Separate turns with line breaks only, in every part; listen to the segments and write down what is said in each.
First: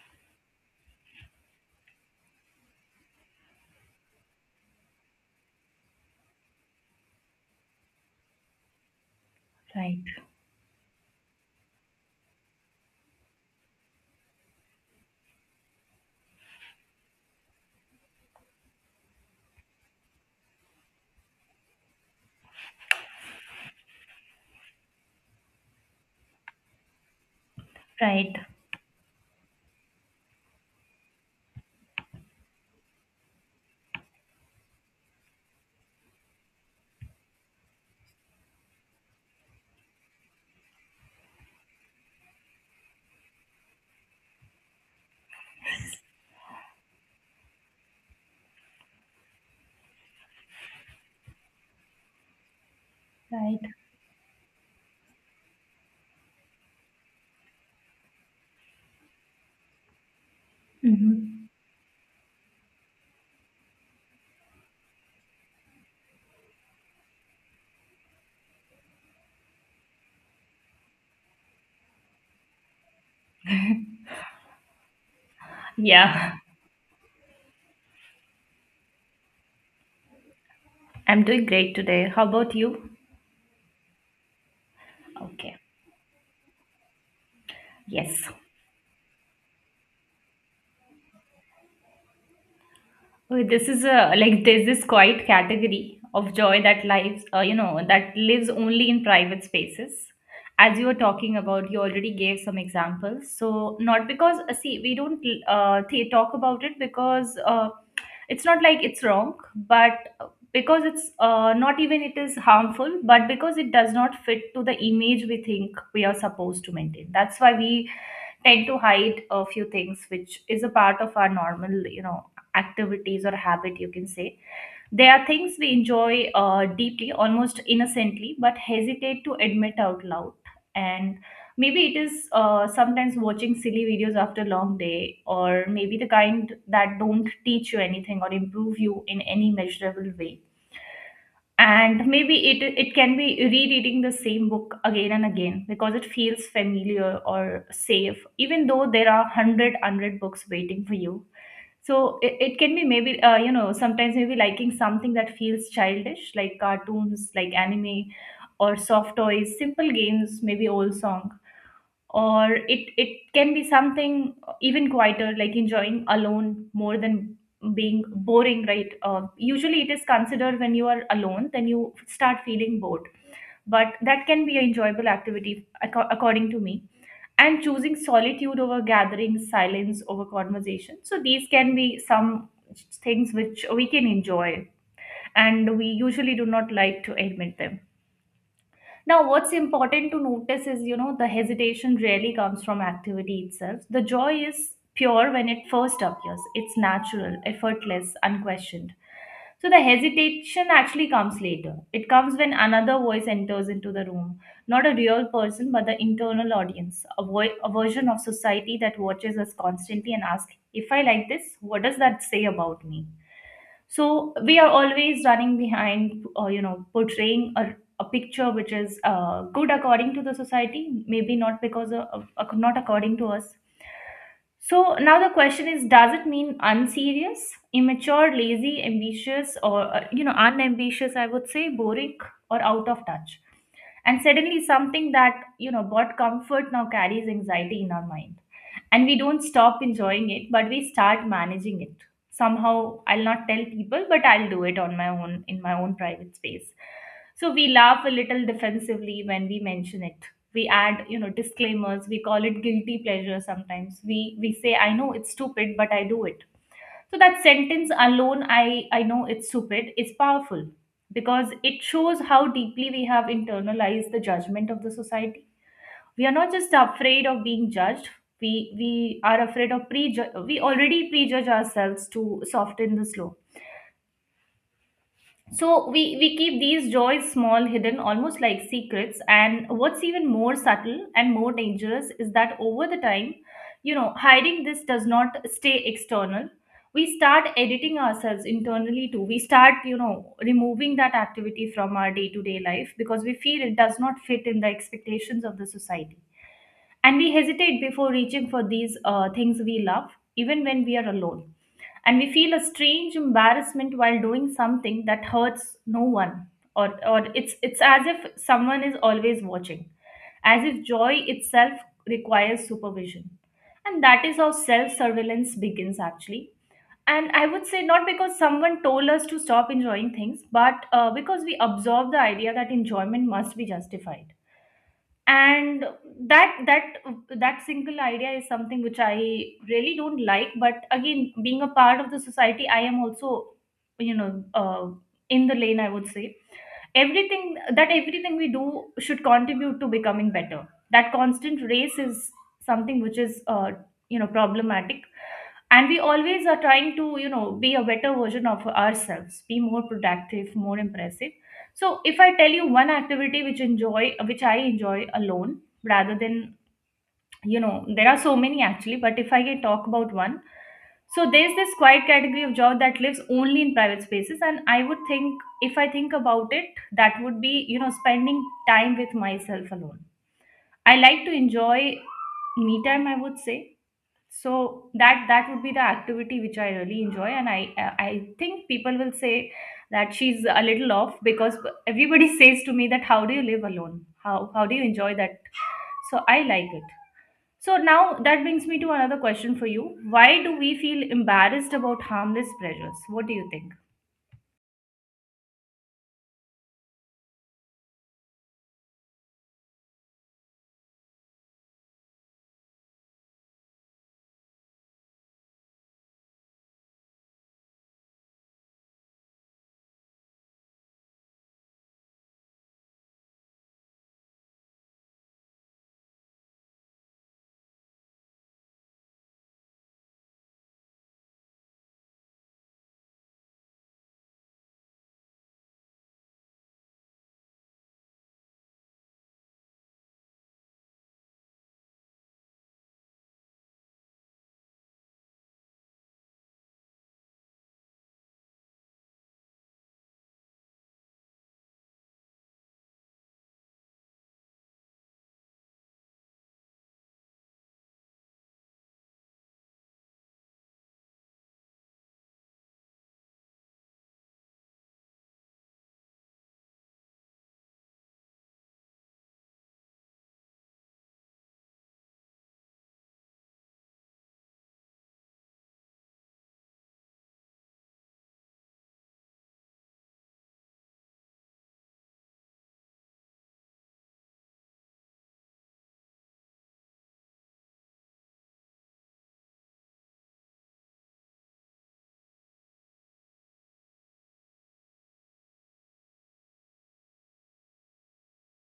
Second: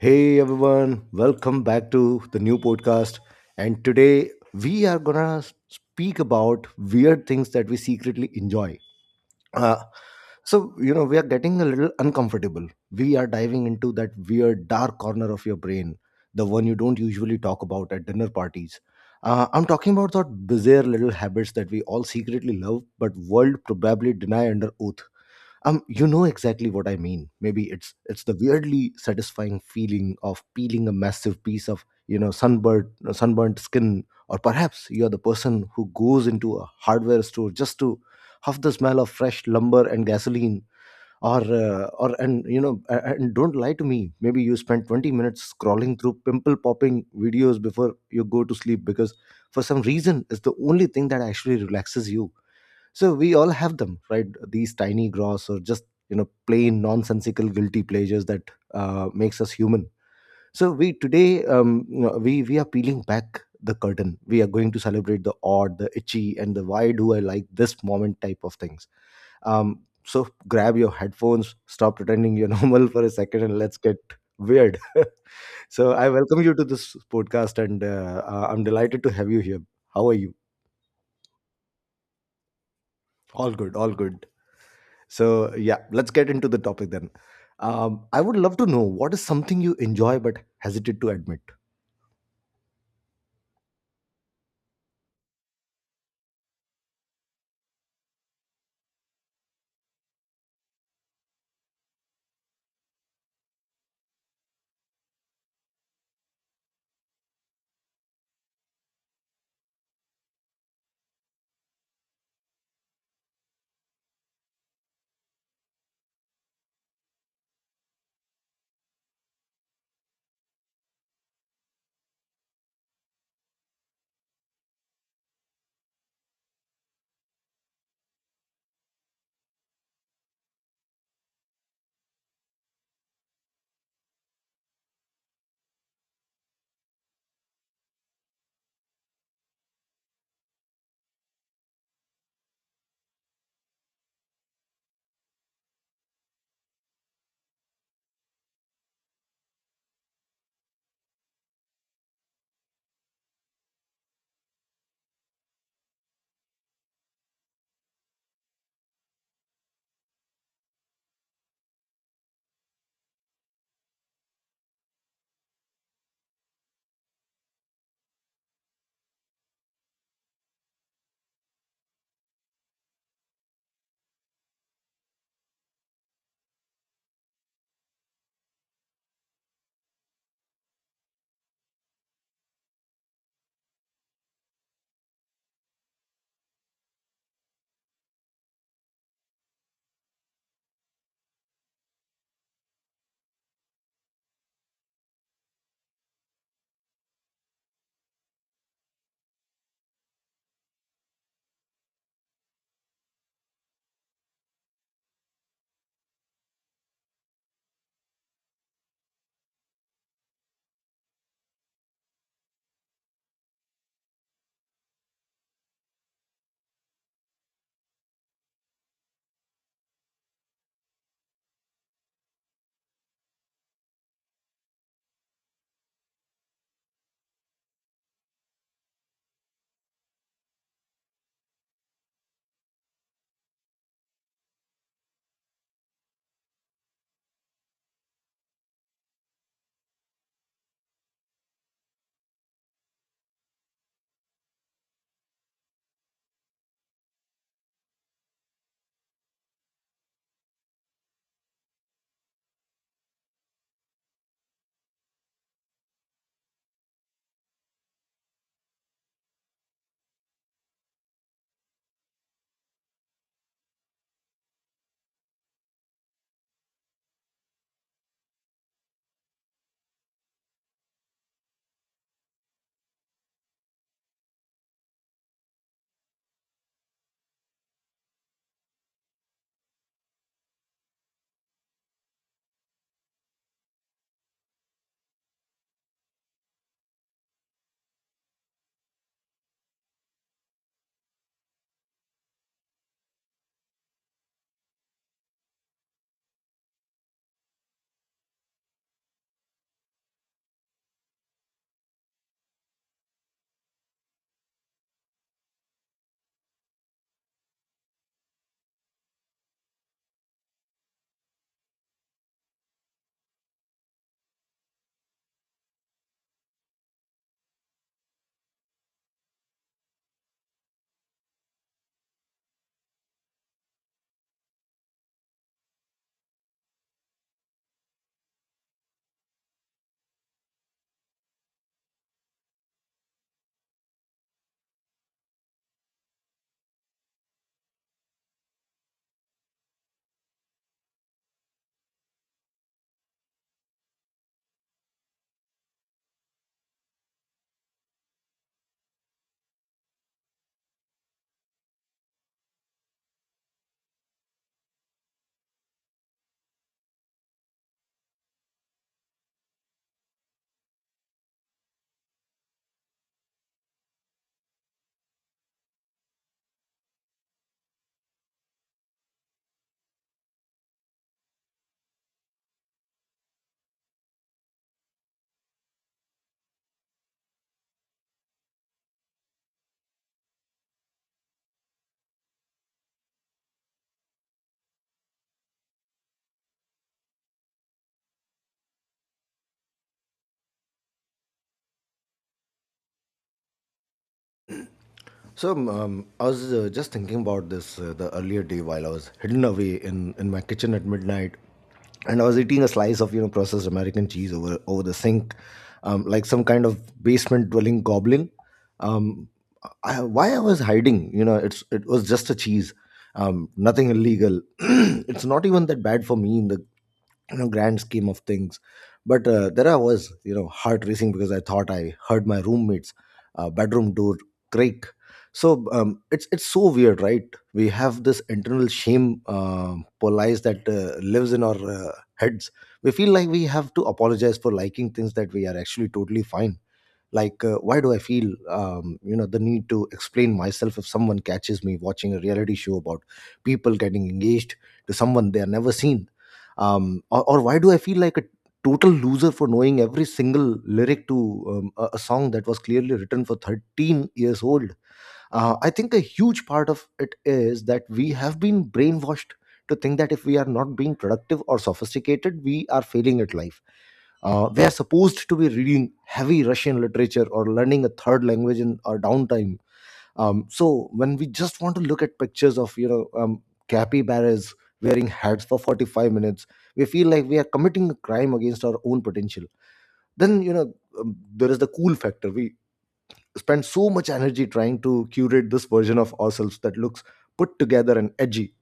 Hey everyone, welcome back to the new podcast. And today we are gonna speak about weird things that we secretly enjoy. Uh,
Right,
we are getting a little uncomfortable. We are diving into that weird dark corner of your brain, the one you don't usually talk about at dinner parties. I'm talking about that bizarre little habits that we all secretly love, but world probably deny under oath. Exactly what I mean. Maybe it's
right,
the weirdly satisfying feeling of peeling a massive piece of sunburnt skin, or perhaps you're the person who goes into a hardware store just to huff the smell of fresh lumber and gasoline. Or uh, or and you know a- and don't lie to me, maybe you spend 20 minutes scrolling through pimple popping videos before you go to sleep because for some reason it's the only thing that actually relaxes you. So we all
right.
have them, right? These tiny, gross, or just plain nonsensical guilty pleasures that makes us human. So we today
Hmm.
you know, we are peeling back the curtain. We are going to celebrate the odd, the itchy, and the why do I like this moment type of things. um, so grab your headphones, stop pretending you're normal for a second, and let's get weird. So I
Yeah,
welcome you to this podcast, and I'm delighted to have you here. How are you?
I'm doing great today. How about you?
All good, all good. So,
Okay.
yeah, let's get into the topic then.
Yes.
I would love to know, what is something you enjoy but hesitate to admit?
Oh, this is a like there's this quiet category of joy that lives, you know, that lives only in private spaces. As you were talking about, you already gave some examples. So not because see, we don't talk about it because it's not like it's wrong, but because it's not even it is harmful, but because it does not fit to the image we think we are supposed to maintain. That's why we tend to hide a few things which is a part of our normal, you know, activities or habit you can say. They are things we enjoy deeply, almost innocently, but hesitate to admit out loud. And maybe it is, sometimes watching silly videos after long day, or maybe the kind that don't teach you anything or improve you in any measurable way. And maybe it can be rereading the same book again and again because it feels familiar or safe, even though there are 100 books waiting for you. So it can be maybe, you know, sometimes maybe liking something that feels childish, like cartoons, like anime, or soft toys, simple games, maybe old songs. Or it can be something even quieter, like enjoying alone more than being boring, right? Usually it is considered when you are alone, then you start feeling bored, but that can be an enjoyable activity, according to me. And choosing solitude over gatherings, silence over conversation, so these can be some things which we can enjoy, and we usually do not like to admit them. Now, what's important to notice is, you know, the hesitation rarely comes from activity itself. The joy is pure when it first appears. It's natural, effortless, unquestioned. So the hesitation actually comes later. It comes when another voice enters into the room. Not a real person, but the internal audience, a, a version of society that watches us constantly and asks, if I like this, what does that say about me? So we are always running behind, you know, portraying a picture which is good according to the society, maybe not because not according to us. So now the question is, does it mean unserious, immature, lazy, ambitious, or, you know, unambitious, I would say, boring, or out of touch? And suddenly something that, you know, brought comfort now carries anxiety in our mind, and we don't stop enjoying it, but we start managing it somehow. I'll not tell people, but I'll do it on my own, in my own private space. So we laugh a little defensively when we mention it, we add, you know, disclaimers, we call it guilty pleasure. Sometimes we say, I know it's stupid, but I do it. So that sentence alone, I know it's stupid, is powerful, because it shows how deeply we have internalized the judgment of the society. We are not just afraid of being judged. We are afraid of prejudge. We already prejudge ourselves to soften the slow. So we keep these joys small, hidden, almost like secrets. And what's even more subtle and more dangerous is that over the time, you know, hiding this does not stay external. We start editing ourselves internally too. We start, you know, removing that activity from our day to day life, because we feel it does not fit in the expectations of the society. And we hesitate before reaching for these things we love, even when we are alone, and we feel a strange embarrassment while doing something that hurts no one. or or it's as if someone is always watching, as if joy itself requires supervision. And that is how self surveillance begins actually. And I would say not because someone told us to stop enjoying things, but because we absorb the idea that enjoyment must be justified. And that that that single idea is something which I really don't like. But again, being a part of the society, I am also, you know, in the lane, I would say. Everything that everything we do should contribute to becoming better. That constant race is something which is, you know, problematic. And we always are trying to, you know, be a better version of ourselves, be more productive, more impressive. So if I tell you one activity which enjoy, which I enjoy alone, rather than, you know, there are so many actually, but if I can talk about one. So there's this quiet category of job that lives only in private spaces, and I would think, if I think about it, that would be, you know, spending time with myself alone. I like to enjoy me time, I would say. So that that would be the activity which I really enjoy, and I think people will say that she's a little off, because everybody says to me that, how do you live alone? How do you enjoy that? So I like it. So now that brings me to another question for you. Why do we feel embarrassed about harmless pleasures? What do you think?
So I was just thinking about this the earlier day while I was hidden away in my kitchen at midnight, and I was eating a slice of processed American cheese over over the sink, like some kind of basement dwelling goblin. Um, I, why I was hiding? You know, it was just a cheese, nothing illegal. It's not even that bad for me in the grand scheme of things. But there I was, you know, heart racing because I thought I heard my roommate's bedroom door creak. So it's so weird, right? We have this internal shame police that lives in our heads. We feel like we have to apologize for liking things that we are actually totally fine. Like why do I feel the need to explain myself if someone catches me watching a reality show about people getting engaged to someone they are never seen? Or why do I feel like a total loser for knowing every single lyric to a song that was clearly written for 13 years old? I think a huge part of it is that we have been brainwashed to think that if we are not being productive or sophisticated, we are failing at life. We are supposed to be reading heavy Russian literature or learning a third language in our downtime. So when we just want to look at pictures of capybaras wearing hats for 45 minutes, we feel like we are committing a crime against our own potential. Then, there is the cool factor. We spend so much energy trying to curate this version of ourselves that looks put together and edgy.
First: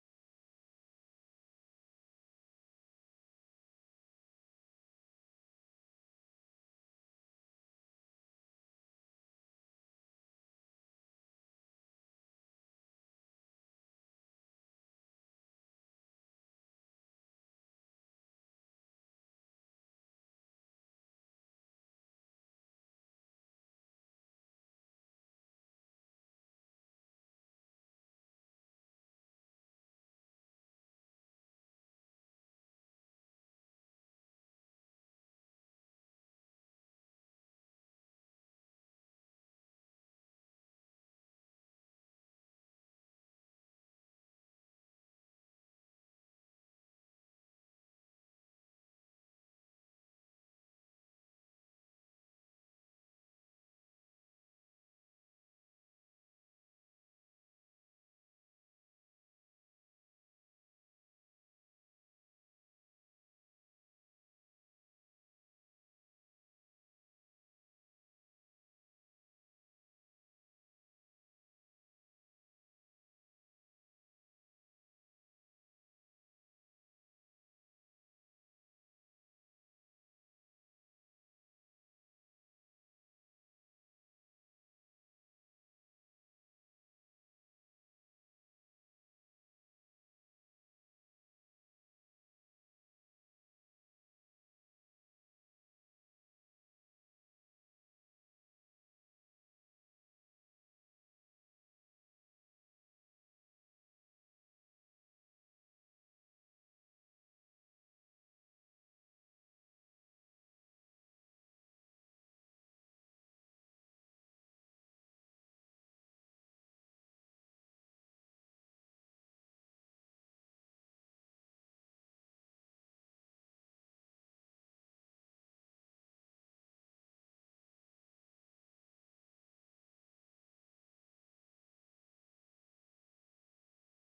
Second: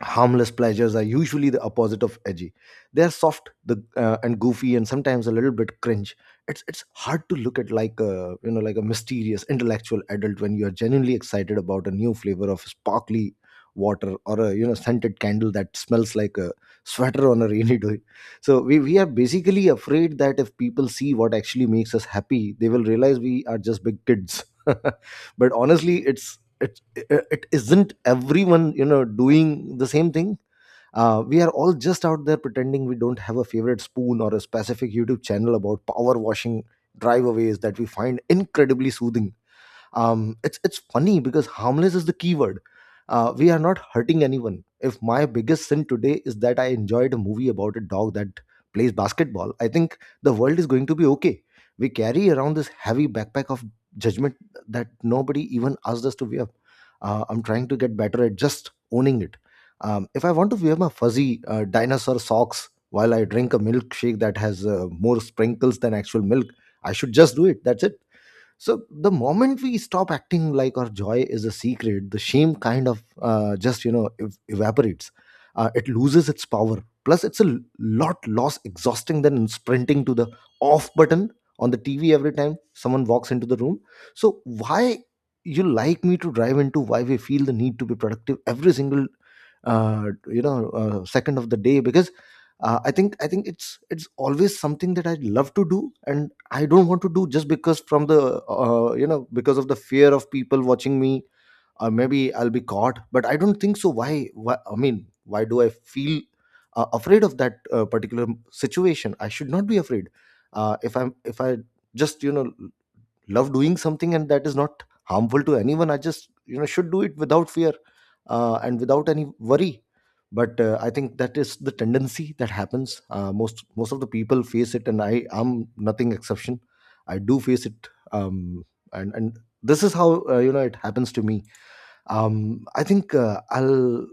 Harmless pleasures are usually the opposite of edgy. They are soft and goofy and sometimes a little bit cringe. It's hard to look at like a, you know, like a mysterious intellectual adult when you are genuinely excited about a new flavor of sparkly water or a, you know, scented candle that smells like a sweater on a rainy day. So we are basically afraid that if people see what actually makes us happy, they will realize we are just big kids. But honestly, i- it isn't everyone, you know, doing the same thing? We are all just out there pretending we don't have a favorite spoon or a specific YouTube channel about power washing driveaways that we find incredibly soothing. It's funny because harmless is the keyword. We are not hurting anyone. If my biggest sin today is that I enjoyed a movie about a dog that plays basketball, I think the world is going to be okay. We carry around this heavy backpack of judgment that nobody even asked us to wear. I'm trying to get better at just owning it. If I want to wear my fuzzy dinosaur socks while I drink a milkshake that has more sprinkles than actual milk, I should just do it. That's it. So the moment we stop acting like our joy is a secret, the shame kind of just, you know, evaporates. It loses its power, plus it's a lot less exhausting than sprinting to the off button on the TV every time someone walks into the room. So why, you like me to drive into why we feel the need to be productive every single second of the day? Because I think it's always something that I love to do, and I don't want to do just because from the because of the fear of people watching me, or maybe I'll be caught. But I don't think so. Why, I mean, why do I feel afraid of that particular situation? I should not be afraid. If I just, you know, love doing something and that is not harmful to anyone, I just, you know, should do it without fear, and without any worry. But I think that is the tendency that happens. Most of the people face it, and I am nothing exception. I do face it. And this is how, you know, it happens to me. I think I'll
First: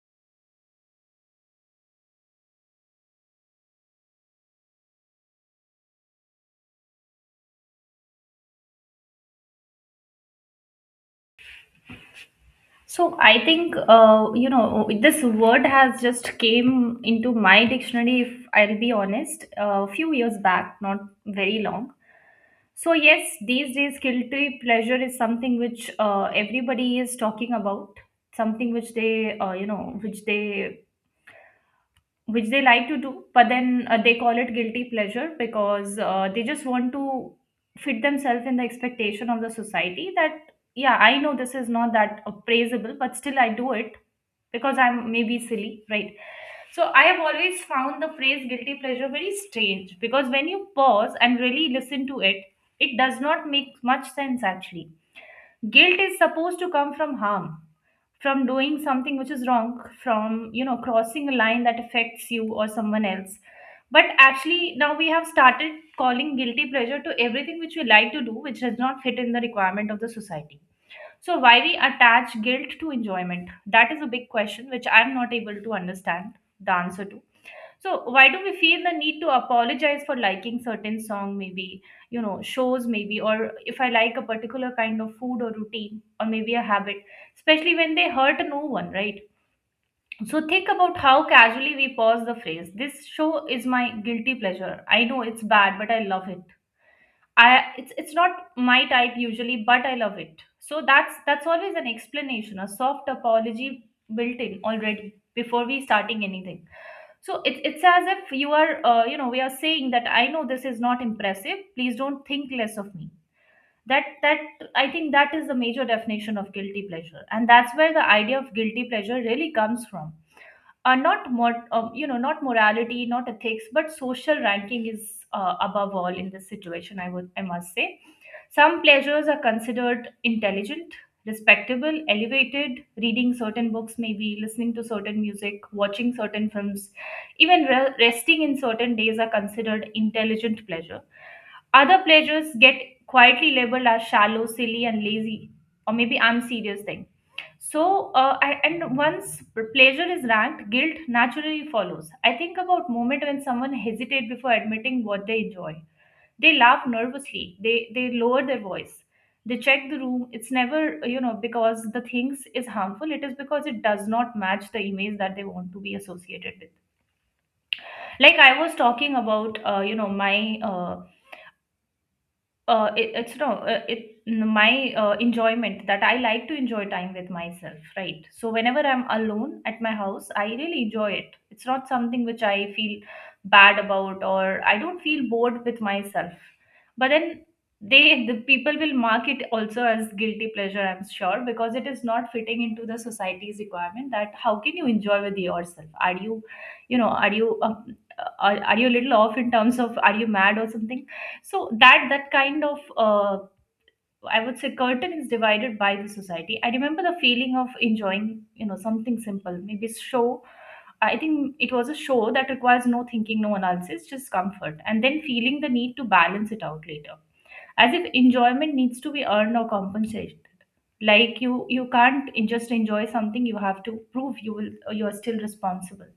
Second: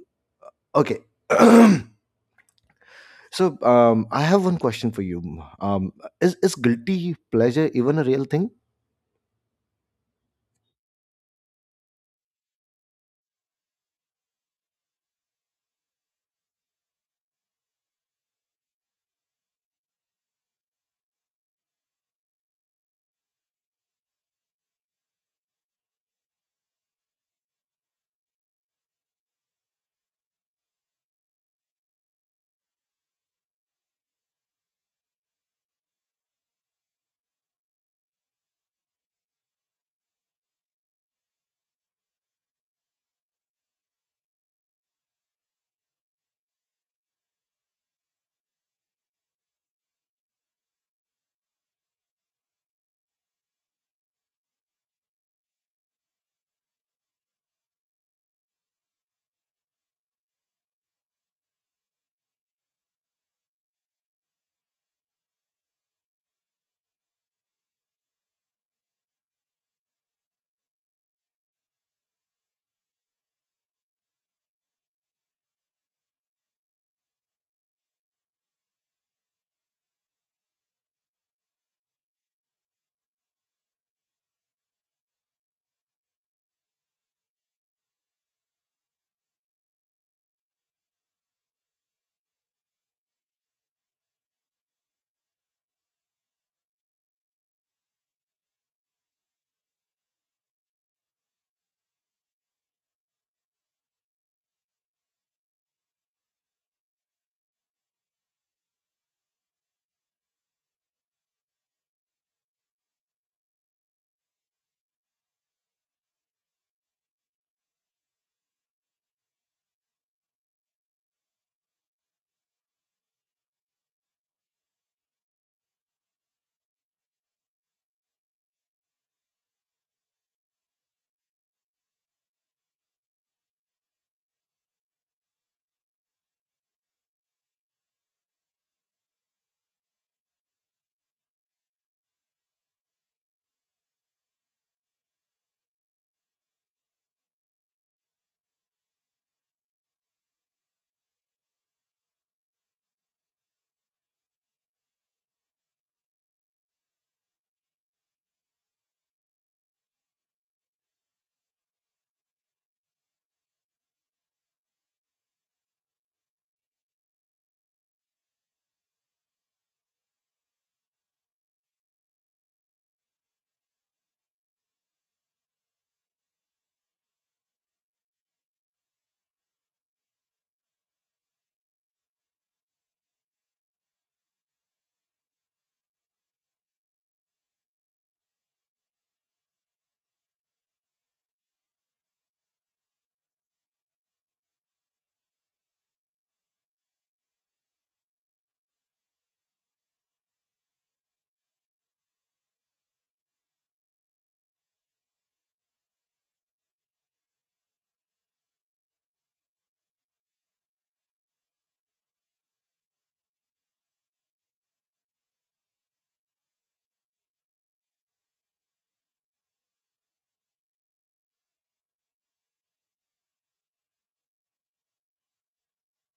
Okay. So I have one question for you. Um, is, is guilty pleasure even a real thing?
So I think, you know, this word has just came into my dictionary, if I'll be honest, a few years back, not very long. So yes, these days guilty pleasure is something which everybody is talking about, something which they, you know, which they like to do, but then they call it guilty pleasure because they just want to fit themselves in the expectation of the society, that yeah, I know this is not that appraisable, but still I do it, because I'm maybe silly, right? So I have always found the phrase guilty pleasure very strange, because when you pause and really listen to it, it does not make much sense actually. Guilt is supposed to come from harm, from doing something which is wrong, from, you know, crossing a line that affects you or someone else. But actually now we have started calling guilty pleasure to everything which we like to do which does not fit in the requirement of the society. So why we attach guilt to enjoyment? That is a big question which I am not able to understand the answer to. So why do we feel the need to apologize for liking certain song, maybe, you know, shows maybe, or if I like a particular kind of food or routine or maybe a habit, especially when they hurt no one, right? So think about how casually we pause the phrase, this show is my guilty pleasure. I know it's bad, but I love it. I it's not my type usually, but I love it. So that's always an explanation, a soft apology built in already before we starting anything. So it's as if you are, you know, we are saying that, I know this is not impressive. Please don't think less of me. That I think that is the major definition of guilty pleasure, and that's where the idea of guilty pleasure really comes from. Not more, you know, not morality, not ethics, but social ranking is above all in this situation, I would I must say. Some pleasures are considered intelligent, respectable, elevated. Reading certain books, maybe listening to certain music, watching certain films, even resting in certain days are considered intelligent pleasure. Other pleasures get quietly labeled as shallow, silly, and lazy, or maybe unserious thing. So, and once pleasure is ranked, guilt naturally follows. I think about moment when someone hesitate before admitting what they enjoy, they laugh nervously. They lower their voice. They check the room. It's never, you know, because the things is harmful. It is because it does not match the image that they want to be associated with. Like I was talking about, you know, my uh, it, it's no, it my enjoyment, that I like to enjoy time with myself, right? So whenever I'm alone at my house, I really enjoy it. It's not something which I feel bad about, or I don't feel bored with myself. But then the people will mark it also as guilty pleasure, I'm sure, because it is not fitting into the society's requirement that how can you enjoy with yourself? Are you, you know, are you are, you a little off, in terms of, are you mad or something? So that kind of I would say curtain is divided by the society. I remember the feeling of enjoying something simple, maybe show. I think it was a show that requires no thinking, no analysis, just comfort, and then feeling the need to balance it out later, as if enjoyment needs to be earned or compensated. Like you can't just enjoy something, you have to prove you will, you are still responsible.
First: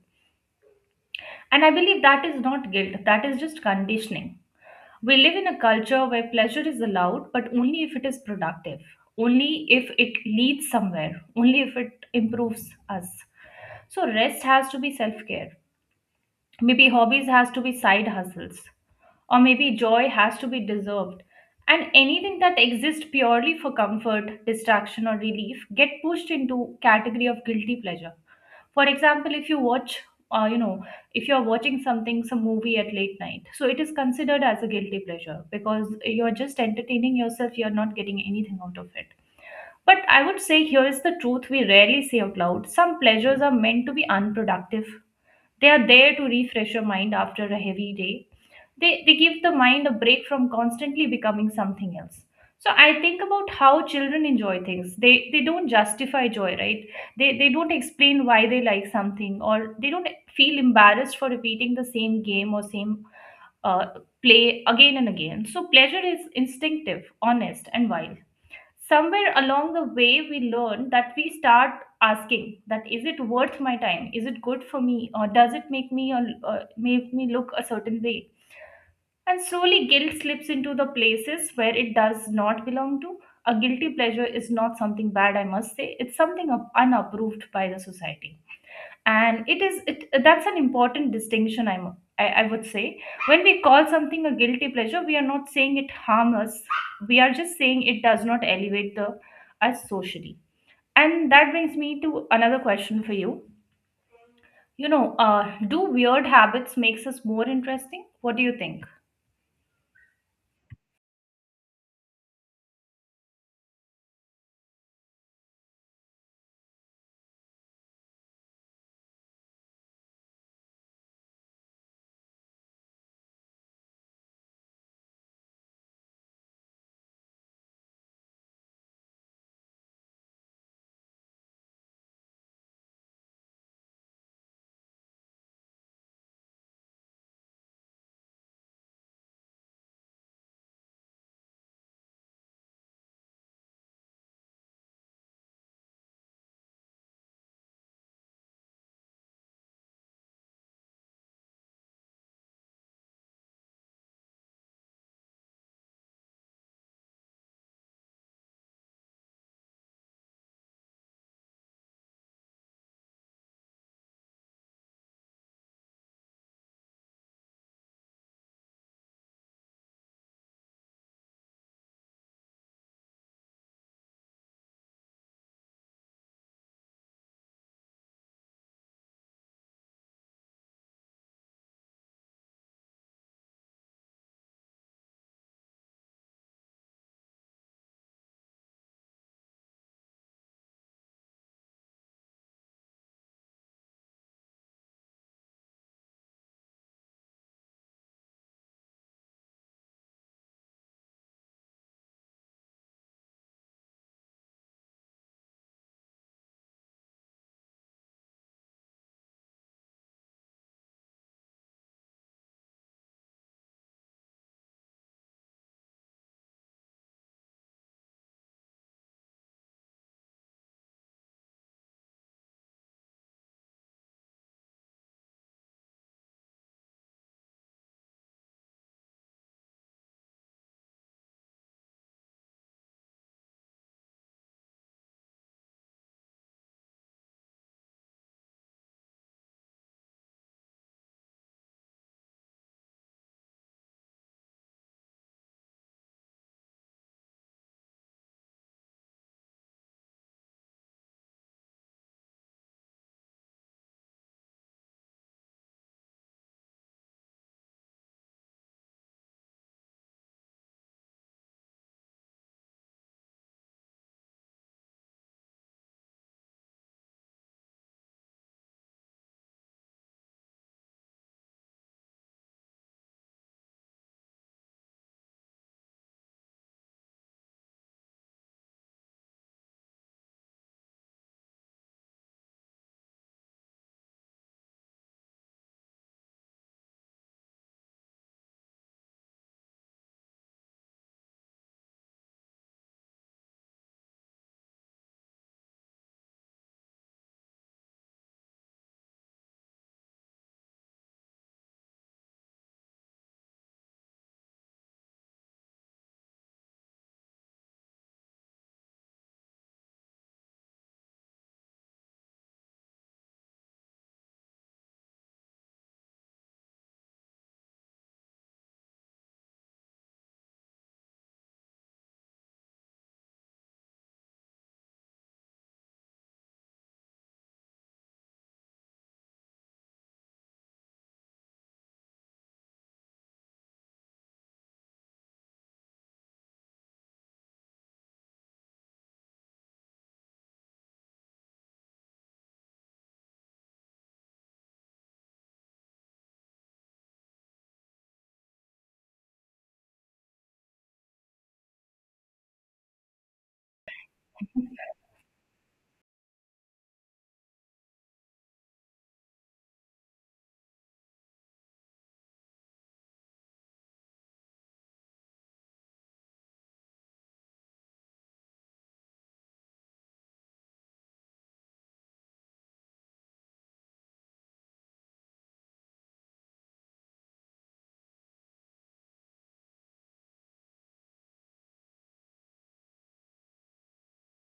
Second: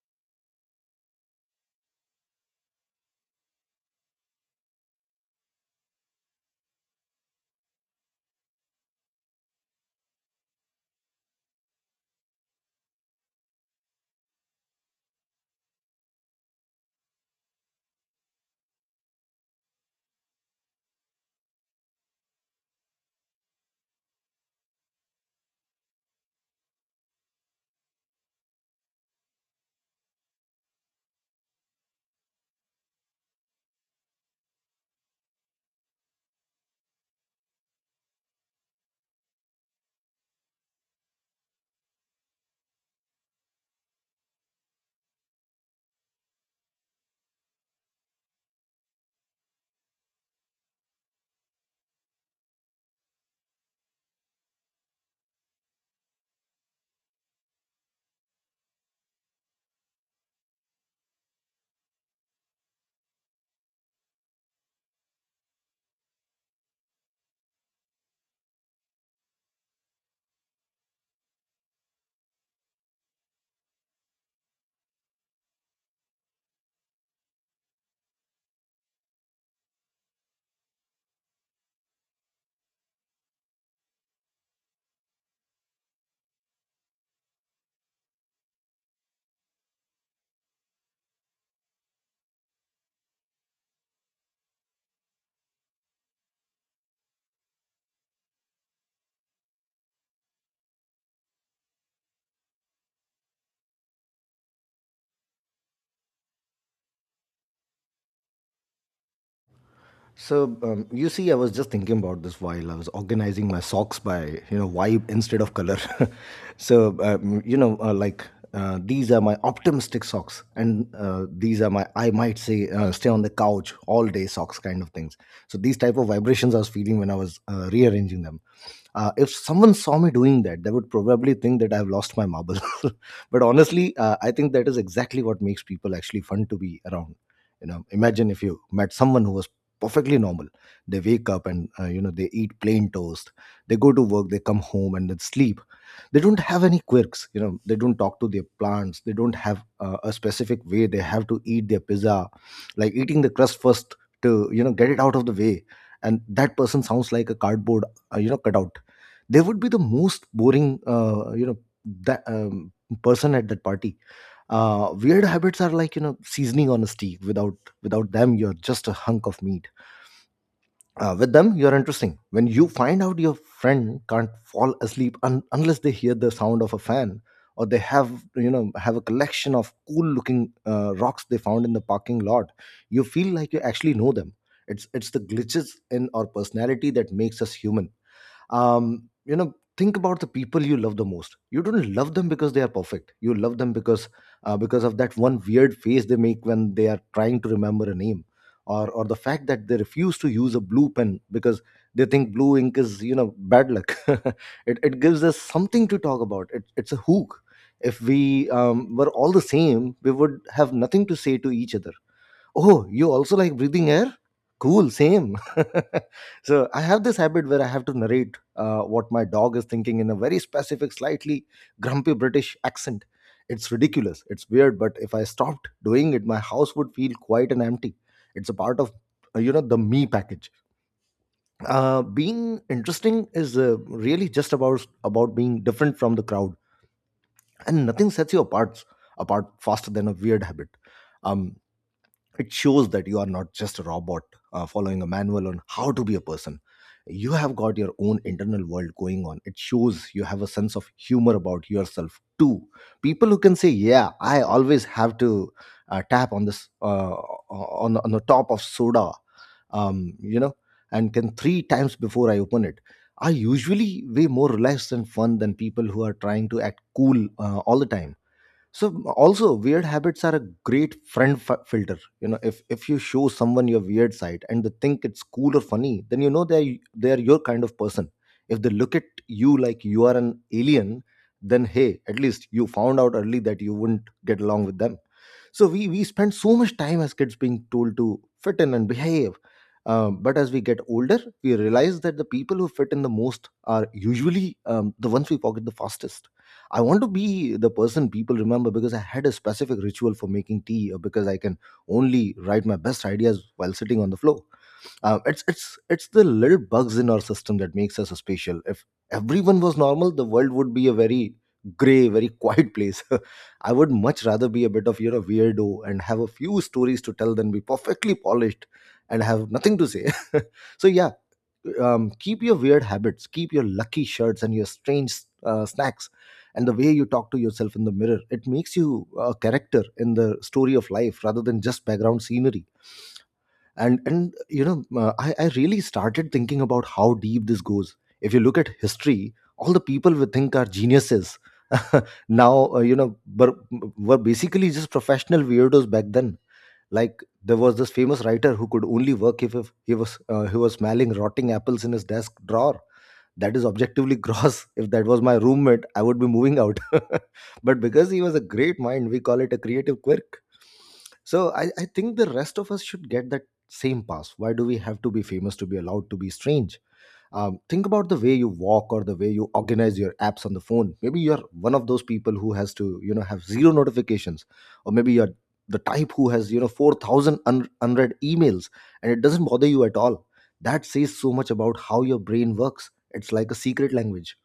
And I believe that is not guilt, that is just conditioning. We live in a culture where pleasure is allowed, but only if it is productive, only if it leads somewhere, only if it improves us. So rest has to be self-care. Maybe hobbies has to be side hustles, or maybe joy has to be deserved. And anything that exists purely for comfort, distraction, or relief get pushed into category of guilty pleasure. For example, if you watch, uh, you know if you're watching something, some movie at late night, so it is considered as a guilty pleasure because you're just entertaining yourself, you're not getting anything out of it. But I would say here is the truth we rarely say out loud: some pleasures are meant to be unproductive. They are there to refresh your mind after a heavy day. They give the mind a break from constantly becoming something else. So I think about how children enjoy things. They don't justify joy, right? They don't explain why they like something, or they don't feel embarrassed for repeating the same game or same uh, play again and again. So pleasure is instinctive, honest, and wild. Somewhere along the way we learn that, we start asking that, is it worth my time, is it good for me, or does it make me look a certain way? And slowly guilt slips into the places where it does not belong to. A guilty pleasure is not something bad, I must say. It's something unapproved by the society. And it that's an important distinction, I would say. When we call something a guilty pleasure, we are not saying it harms us. We are just saying it does not elevate the us socially. And that brings me to another question for you. You know, do weird habits makes us more interesting? What do you think?
So you see, I was just thinking about this while I was organizing my socks by, you know, vibe instead of color. So, these are my optimistic socks, and these are my, I might say, stay on the couch all day socks kind of things. So these type of vibrations I was feeling when I was rearranging them. If someone saw me doing that, they would probably think that I have lost my marble. But honestly, I think that is exactly what makes people actually fun to be around. You know, imagine if you met someone who was perfectly normal. They wake up, and, you know, they eat plain toast, they go to work, they come home, and then sleep. They don't have any quirks, you know. They don't talk to their plants. They don't have a specific way they have to eat their pizza, like eating the crust first to, you know, get it out of the way. And that person sounds like a cardboard you know, cutout. They would be the most boring you know that person at that party. Uh, weird habits are like, you know, seasoning on a steak. Without them, you're just a hunk of meat. Uh, with them, you're interesting. When you find out your friend can't fall asleep unless they hear the sound of a fan, or they have you know have a collection of cool looking rocks they found in the parking lot, you feel like you actually know them. It's the glitches in our personality that makes us human. Um, you know, think about the people you love the most. You don't love them because they are perfect. You love them because of that one weird face they make when they are trying to remember a name, or the fact that they refuse to use a blue pen because they think blue ink is, you know, bad luck. It gives us something to talk about. It's a hook. If we were all the same, we would have nothing to say to each other. Oh, you also like breathing air? Cool, same. So I have this habit where I have to narrate what my dog is thinking in a very specific, slightly grumpy British accent. It's ridiculous. It's weird, but if I stopped doing it, my house would feel quiet and empty. It's a part of, you know, the me package. Being interesting is really just about being different from the crowd, and nothing sets you apart faster than a weird habit. Um, it shows that you are not just a robot following a manual on how to be a person. You have got your own internal world going on. It shows you have a sense of humor about yourself too. People who can say, "Yeah, I always have to tap on this on the top of soda," um, you know, and can three times before I open it are usually way more relaxed and fun than people who are trying to act cool all the time. So also weird habits are a great friend filter. If you show someone your weird side and they think it's cool or funny, then they are your kind of person. If they look at you like you are an alien, then hey, at least you found out early that you wouldn't get along with them. So we spend so much time as kids being told to fit in and behave. But as we get older, we realize that the people who fit in the most are usually the ones we forget the fastest. I want to be the person people remember because I had a specific ritual for making tea, or because I can only write my best ideas while sitting on the floor. It's the little bugs in our system that makes us special. If everyone was normal, the world would be a very gray, very quiet place. I would much rather be a bit of weirdo and have a few stories to tell than be perfectly polished and have nothing to say. So yeah, keep your weird habits, keep your lucky shirts and your strange snacks, and the way you talk to yourself in the mirror. It makes you a character in the story of life rather than just background scenery. And I really started thinking about how deep this goes. If you look at history, all the people we think are geniuses now were basically just professional weirdos back then. Like, there was this famous writer who could only work if he was smelling rotting apples in his desk drawer. That is objectively gross. If that was my roommate, I would be moving out. But because he was a great mind, we call it a creative quirk. So I think the rest of us should get that same pass. Why do we have to be famous to be allowed to be strange? Think about the way you walk or the way you organize your apps on the phone. Maybe you're one of those people who has to, have zero notifications, or maybe you're the type who has, 4,000 unread emails, and it doesn't bother you at all. That says so much about how your brain works. It's like a secret language.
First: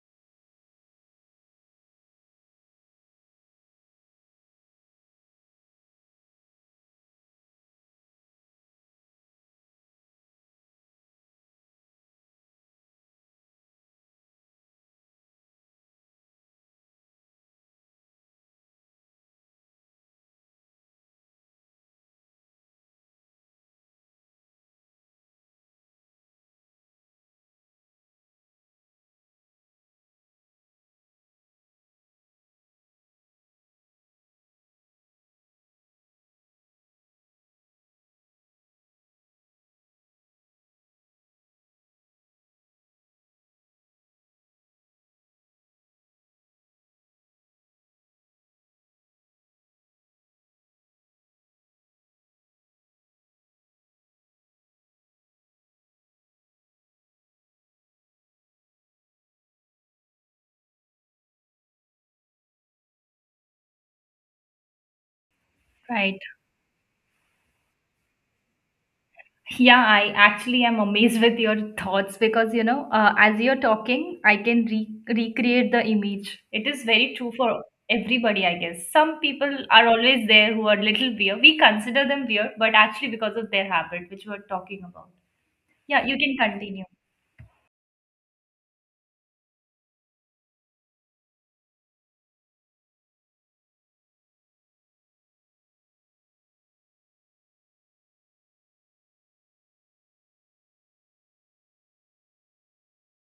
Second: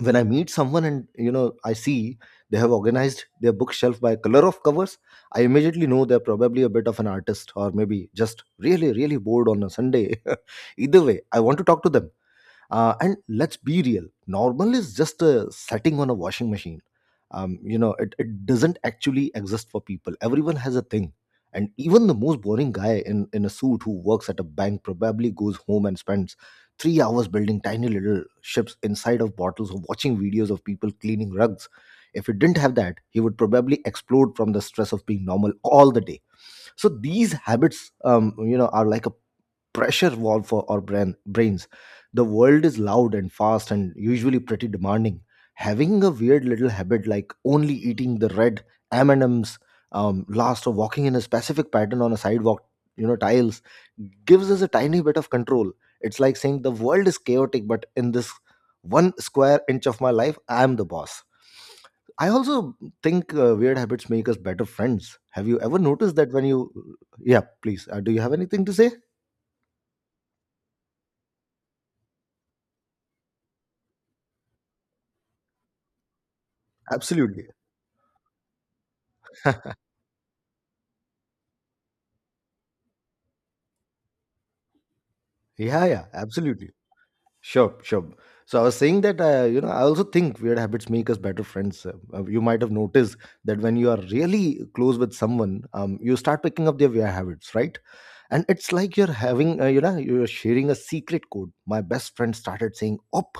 When I meet someone and I see they have organized their bookshelf by color of covers, I immediately know they're probably a bit of an artist or maybe just really, really bored on a Sunday. Either way, I want to talk to them. And let's be real, normal is just a setting on a washing machine. It doesn't actually exist for people. Everyone has a thing. And even the most boring guy in a suit who works at a bank probably goes home and spends 3 hours building tiny little ships inside of bottles or watching videos of people cleaning rugs. If he didn't have that, he would probably explode from the stress of being normal all the day. So these habits, are like a pressure valve for our brains. The world is loud and fast and usually pretty demanding. Having a weird little habit like only eating the red M&Ms last or walking in a specific pattern on a sidewalk, tiles, gives us a tiny bit of control. It's like saying the world is chaotic, but in this one square inch of my life, I am the boss. I also think weird habits make us better friends. Have you ever noticed
Right.
that when you— yeah, please, do you have anything to say?
Yeah, I actually am amazed with your thoughts because, you know, as you're talking, I can recreate the image. It is very true
Absolutely.
for everybody, I guess. Some people are always there who are little weird. We consider them weird, but actually because of their habit, which we're talking about.
Yeah, yeah,
Yeah, you can
absolutely.
continue.
Sure, sure. So I was saying that, I also think weird habits make us better friends. You might have noticed that when you are really close with someone, you start picking up their weird habits, right? And it's like you're having, you know, you're sharing a secret code. My best friend started saying, "op,"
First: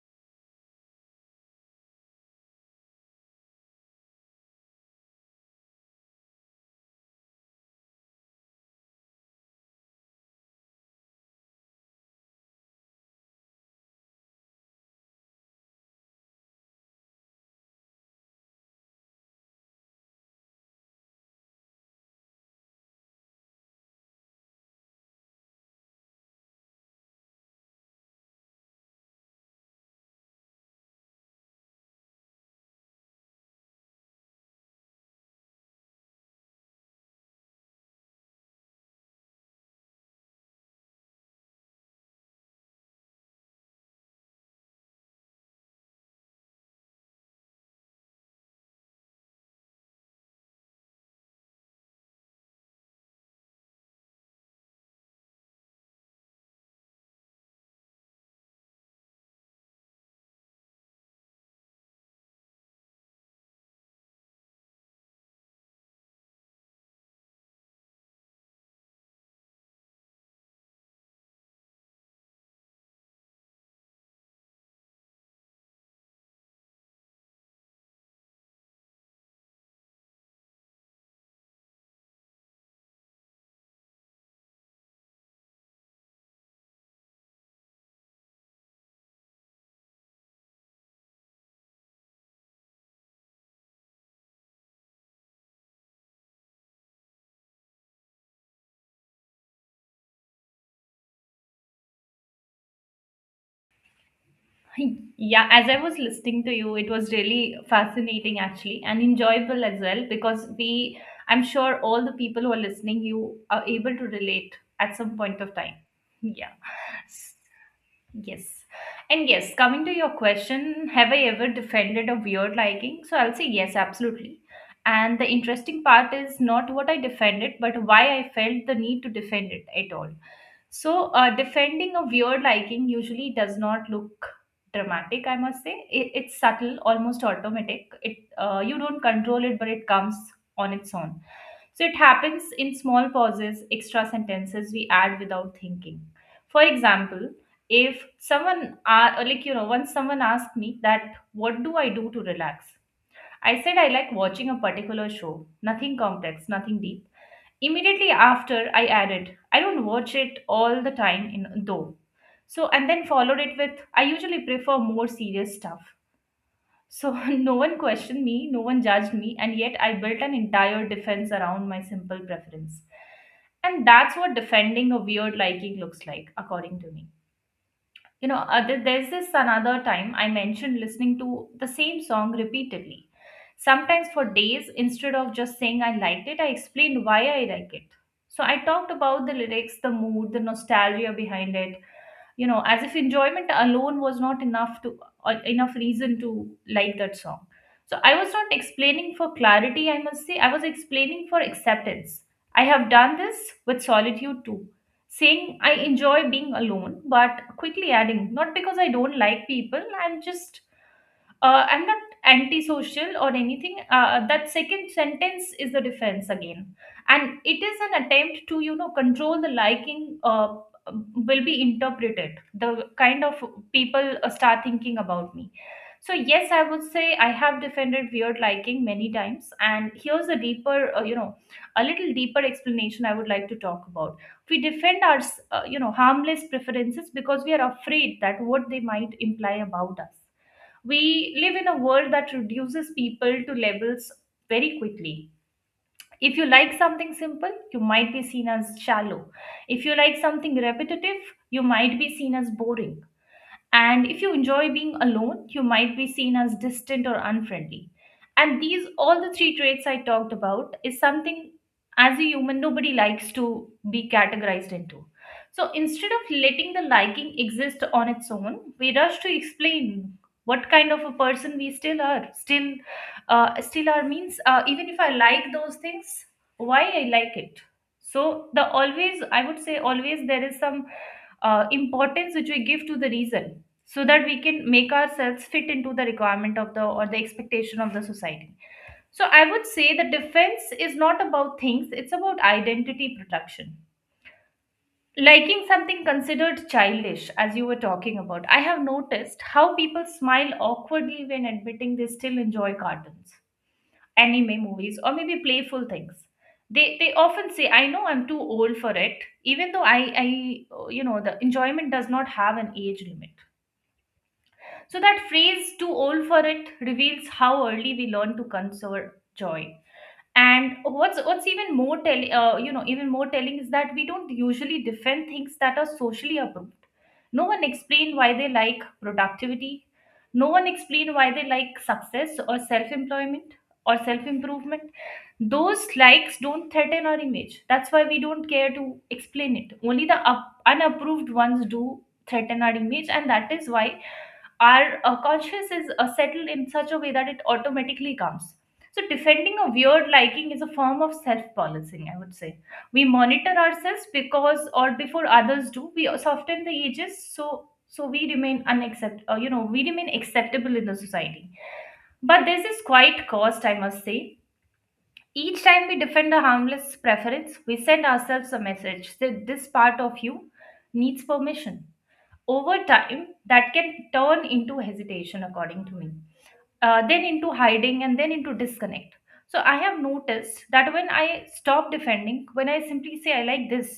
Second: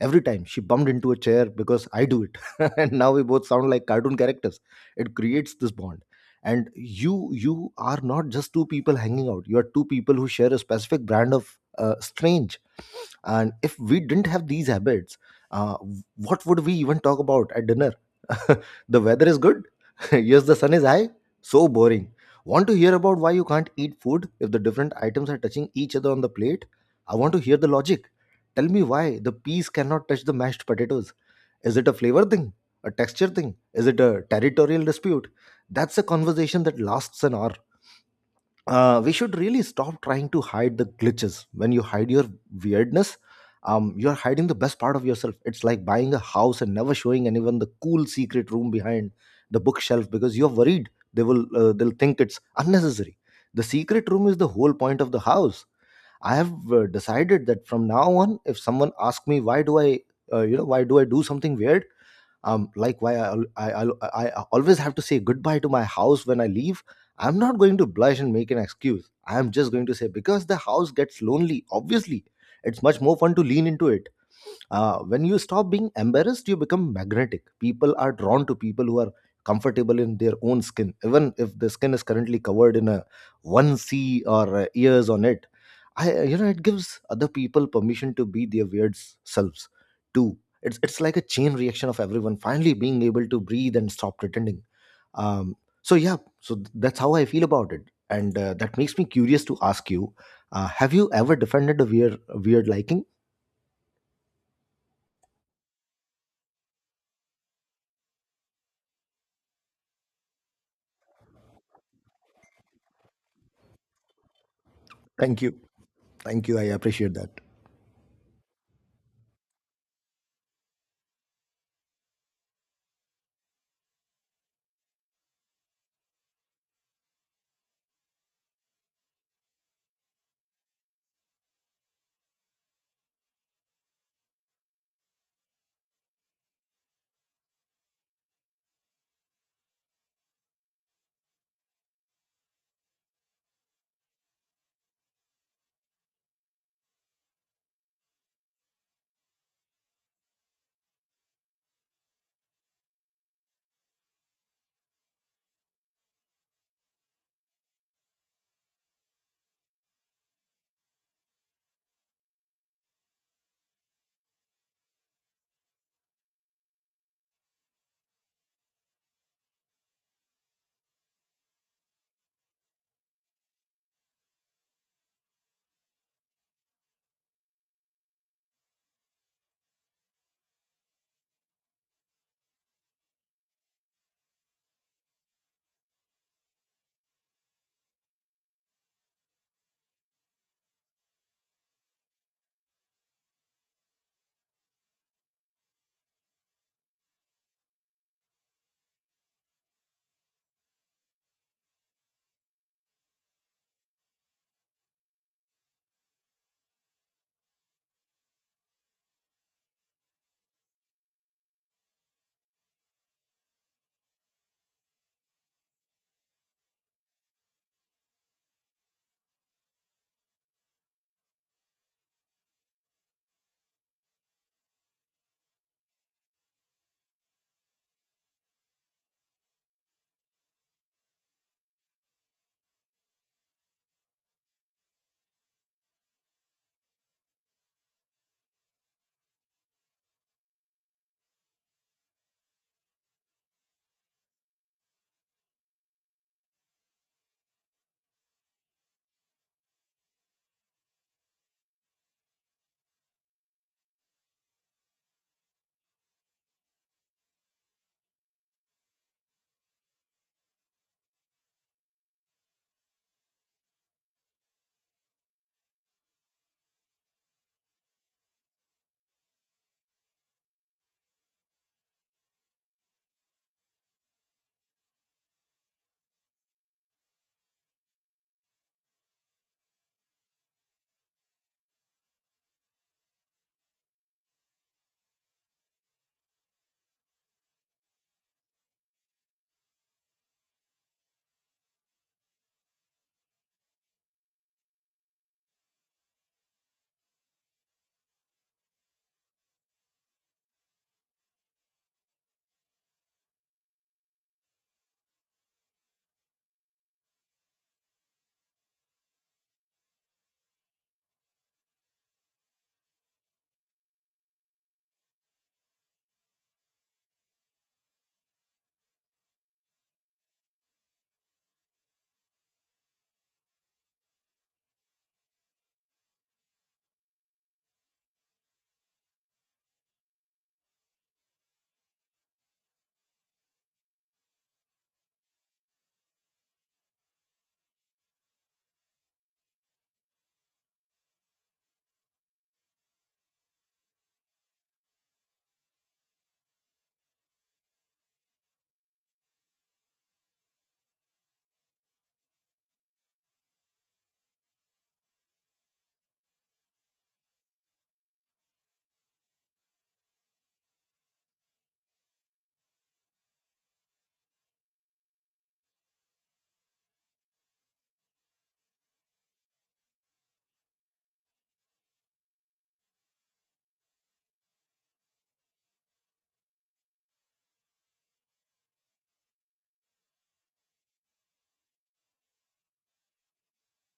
every time she bumped into a chair because I do it. And now we both sound like cartoon characters. It creates this bond. And you are not just two people hanging out. You are two people who share a specific brand of strange. And if we didn't have these habits, uh, what would we even talk about at dinner? "The weather is good." "Yes, the sun is high." So boring. Want to hear about why you can't eat food if the different items are touching each other on the plate? I want to hear the logic. Tell me why the peas cannot touch the mashed potatoes. Is it a flavor thing? A texture thing? Is it a territorial dispute? That's a conversation that lasts an hour. We should really stop trying to hide the glitches. When you hide your weirdness, you're hiding the best part of yourself. It's like buying a house and never showing anyone the cool secret room behind the bookshelf because you're worried they'll think it's unnecessary. The secret room is the whole point of the house. I have decided that from now on, if someone asks me, Why do I why do I do something weird?" Like, why I i I always have to say goodbye to my house when I leave. I'm not going to blush and make an excuse. I'm just going to say, because the house gets lonely, obviously. It's much more fun to lean into it. When you stop being embarrassed, you become magnetic. People are drawn to people who are comfortable in their own skin, even if the skin is currently covered in a one c or ears on it. I you know it gives other people permission to be their weird selves too. It's like a chain reaction of everyone finally being able to breathe and stop pretending. Um, so yeah, so that's how I feel about it, and that makes me curious to ask you: have you ever defended a weird liking?
Yeah, as I was listening to you, it was really fascinating actually and enjoyable as well, because we, I'm sure all the people who are listening, you are able to relate at some point
Thank you,
of time.
thank
Yeah.
you. I appreciate that.
Yes. And yes, coming to your question, have I ever defended a weird liking? So I'll say yes, absolutely. And the interesting part is not what I defended, but why I felt the need to defend it at all. So, defending a weird liking usually does not look dramatic, I must say. It's subtle, almost automatic. It, you don't control it, but it comes on its own. So it happens in small pauses, extra sentences we add without thinking. For example, if someone once someone asked me that, "What do I do to relax?" I said I like watching a particular show. Nothing complex, nothing deep. Immediately after, I added, I don't watch it all the time, in, though. So, and then followed it with, I usually prefer more serious stuff. So, no one questioned me, no one judged me, and yet I built an entire defense around my simple preference. And that's what defending a weird liking looks like, according to me. You know, there's this another time I mentioned listening to the same song repeatedly, sometimes for days. Instead of just saying I liked it, I explained why I like it. So I talked about the lyrics, the mood, the nostalgia behind it, you know, as if enjoyment alone was not enough to enough reason to like that song. So I was not explaining for clarity, I must say, I was explaining for acceptance. I have done this with solitude too, saying I enjoy being alone but quickly adding not because I don't like people, I'm just I'm not antisocial or anything. That second sentence is the defense again, and it is an attempt to, you know, control the liking. Will be interpreted. The kind of people start thinking about me. So yes, I would say I have defended weird liking many times, and here's a deeper, a little deeper explanation I would like to talk about. We defend our, harmless preferences because we are afraid that what they might imply about us. We live in a world that reduces people to levels very quickly. If you like something simple, you might be seen as shallow. If you like something repetitive, you might be seen as boring. And if you enjoy being alone, you might be seen as distant or unfriendly. And these, all the three traits I talked about, is something as a human nobody likes to be categorized into. So instead of letting the liking exist on its own, we rush to explain what kind of a person we still are. Still, still are means even if I like those things, why I like it. So the always, I would say, always there is some importance which we give to the reason, so that we can make ourselves fit into the requirement of the, or the expectation of the society. So I would say the defense is not about things, it's about identity protection. Liking something considered childish, as you were talking about, I have noticed how people smile awkwardly when admitting they still enjoy cartoons, anime movies, or maybe playful things. They often say I know I'm too old for it, even though I you know the enjoyment does not have an age limit. So that phrase, too old for it, reveals how early we learn to conserve joy. And what's even more tell, even more telling is that we don't usually defend things that are socially approved. No one explain why they like productivity. No one explain why they like success or self-employment or self-improvement. Those likes don't threaten our image. That's why we don't care to explain it. Only the unapproved ones do threaten our image, and that is why our conscious is settled in such a way that it automatically comes. So, defending a weird liking is a form of self policing, I would say. We monitor ourselves because, or before others do, we soften the edges so we remain unaccept you know we remain acceptable in the society. But this is quite cost, I must say. Each time we defend a harmless preference, we send ourselves a message that this part of you needs permission. Over time that can turn into hesitation, according to me, then into hiding, and then into disconnect. So I have noticed that when I stop defending, when I simply say I like this,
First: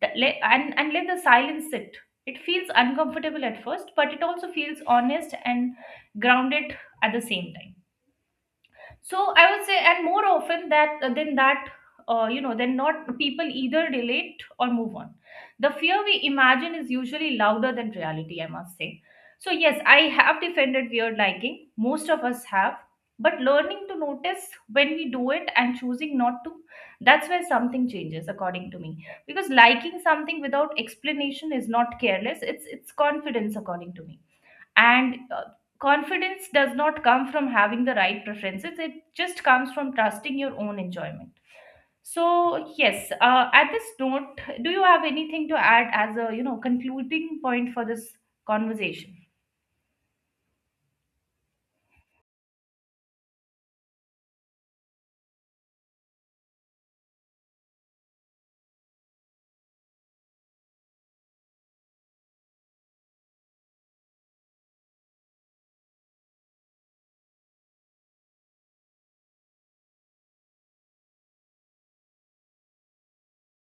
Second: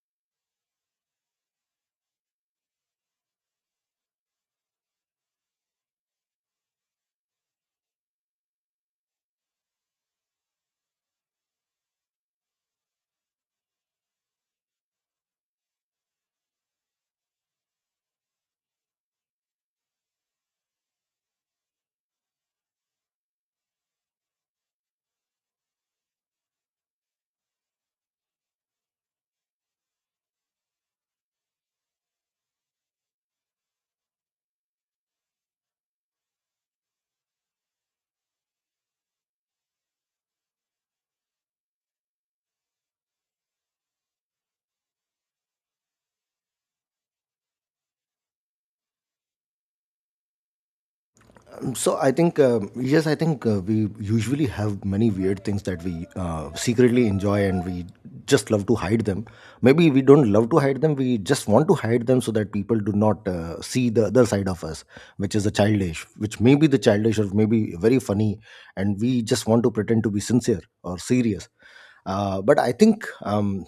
and let the silence sit, it feels uncomfortable at first, but it also feels honest and grounded at the same time. So I would say, and more often that than that you know then not, people either relate or move on. The fear we imagine is usually louder than reality, I must say. So yes, I have defended weird liking, most of us have, but learning to notice when we do it and choosing not to, that's where something changes according to me. Because liking something without explanation is not careless, it's confidence according to me. And confidence does not come from having the right preferences, it just comes from trusting your own enjoyment. So yes, at this note, do you have anything to add as a, you know, concluding point for this conversation?
So I think, yes, I think we usually have many weird things that we secretly enjoy, and we just love to hide them. Maybe we don't love to hide them; we just want to hide them so that people do not see the other side of us, which is the childish, which may be the childish or maybe very funny, and we just want to pretend to be sincere or serious. But I think, um,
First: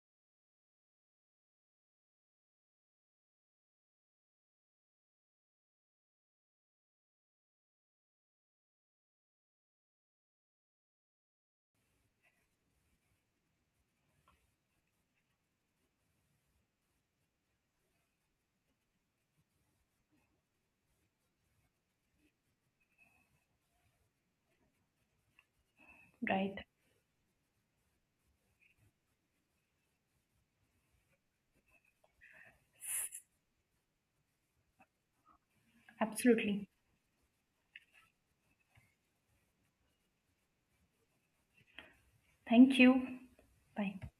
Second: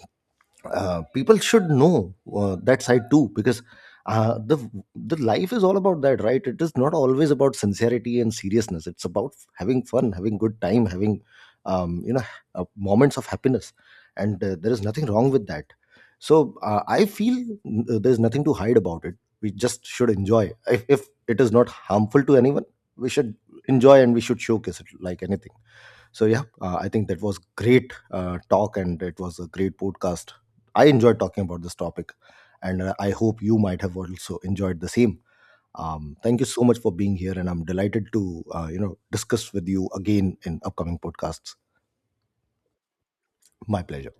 uh, people should know that side too, because uh, the the life is all about that, right? It is not always about sincerity and seriousness. It's about having fun, having good time, having um, you know moments of happiness. And there is nothing wrong with that. So I feel there's nothing to hide about it. We just should enjoy. If it is not harmful to anyone, we should enjoy, and we should showcase it like anything. So yeah,
Right.
I think that was great talk, and it was a great podcast. I enjoyed talking about this topic, and I hope you might have also enjoyed the same. Thank you so
Absolutely.
much for being here, and I'm delighted to discuss with you again in upcoming podcasts.
Thank you.
My
Bye.
pleasure.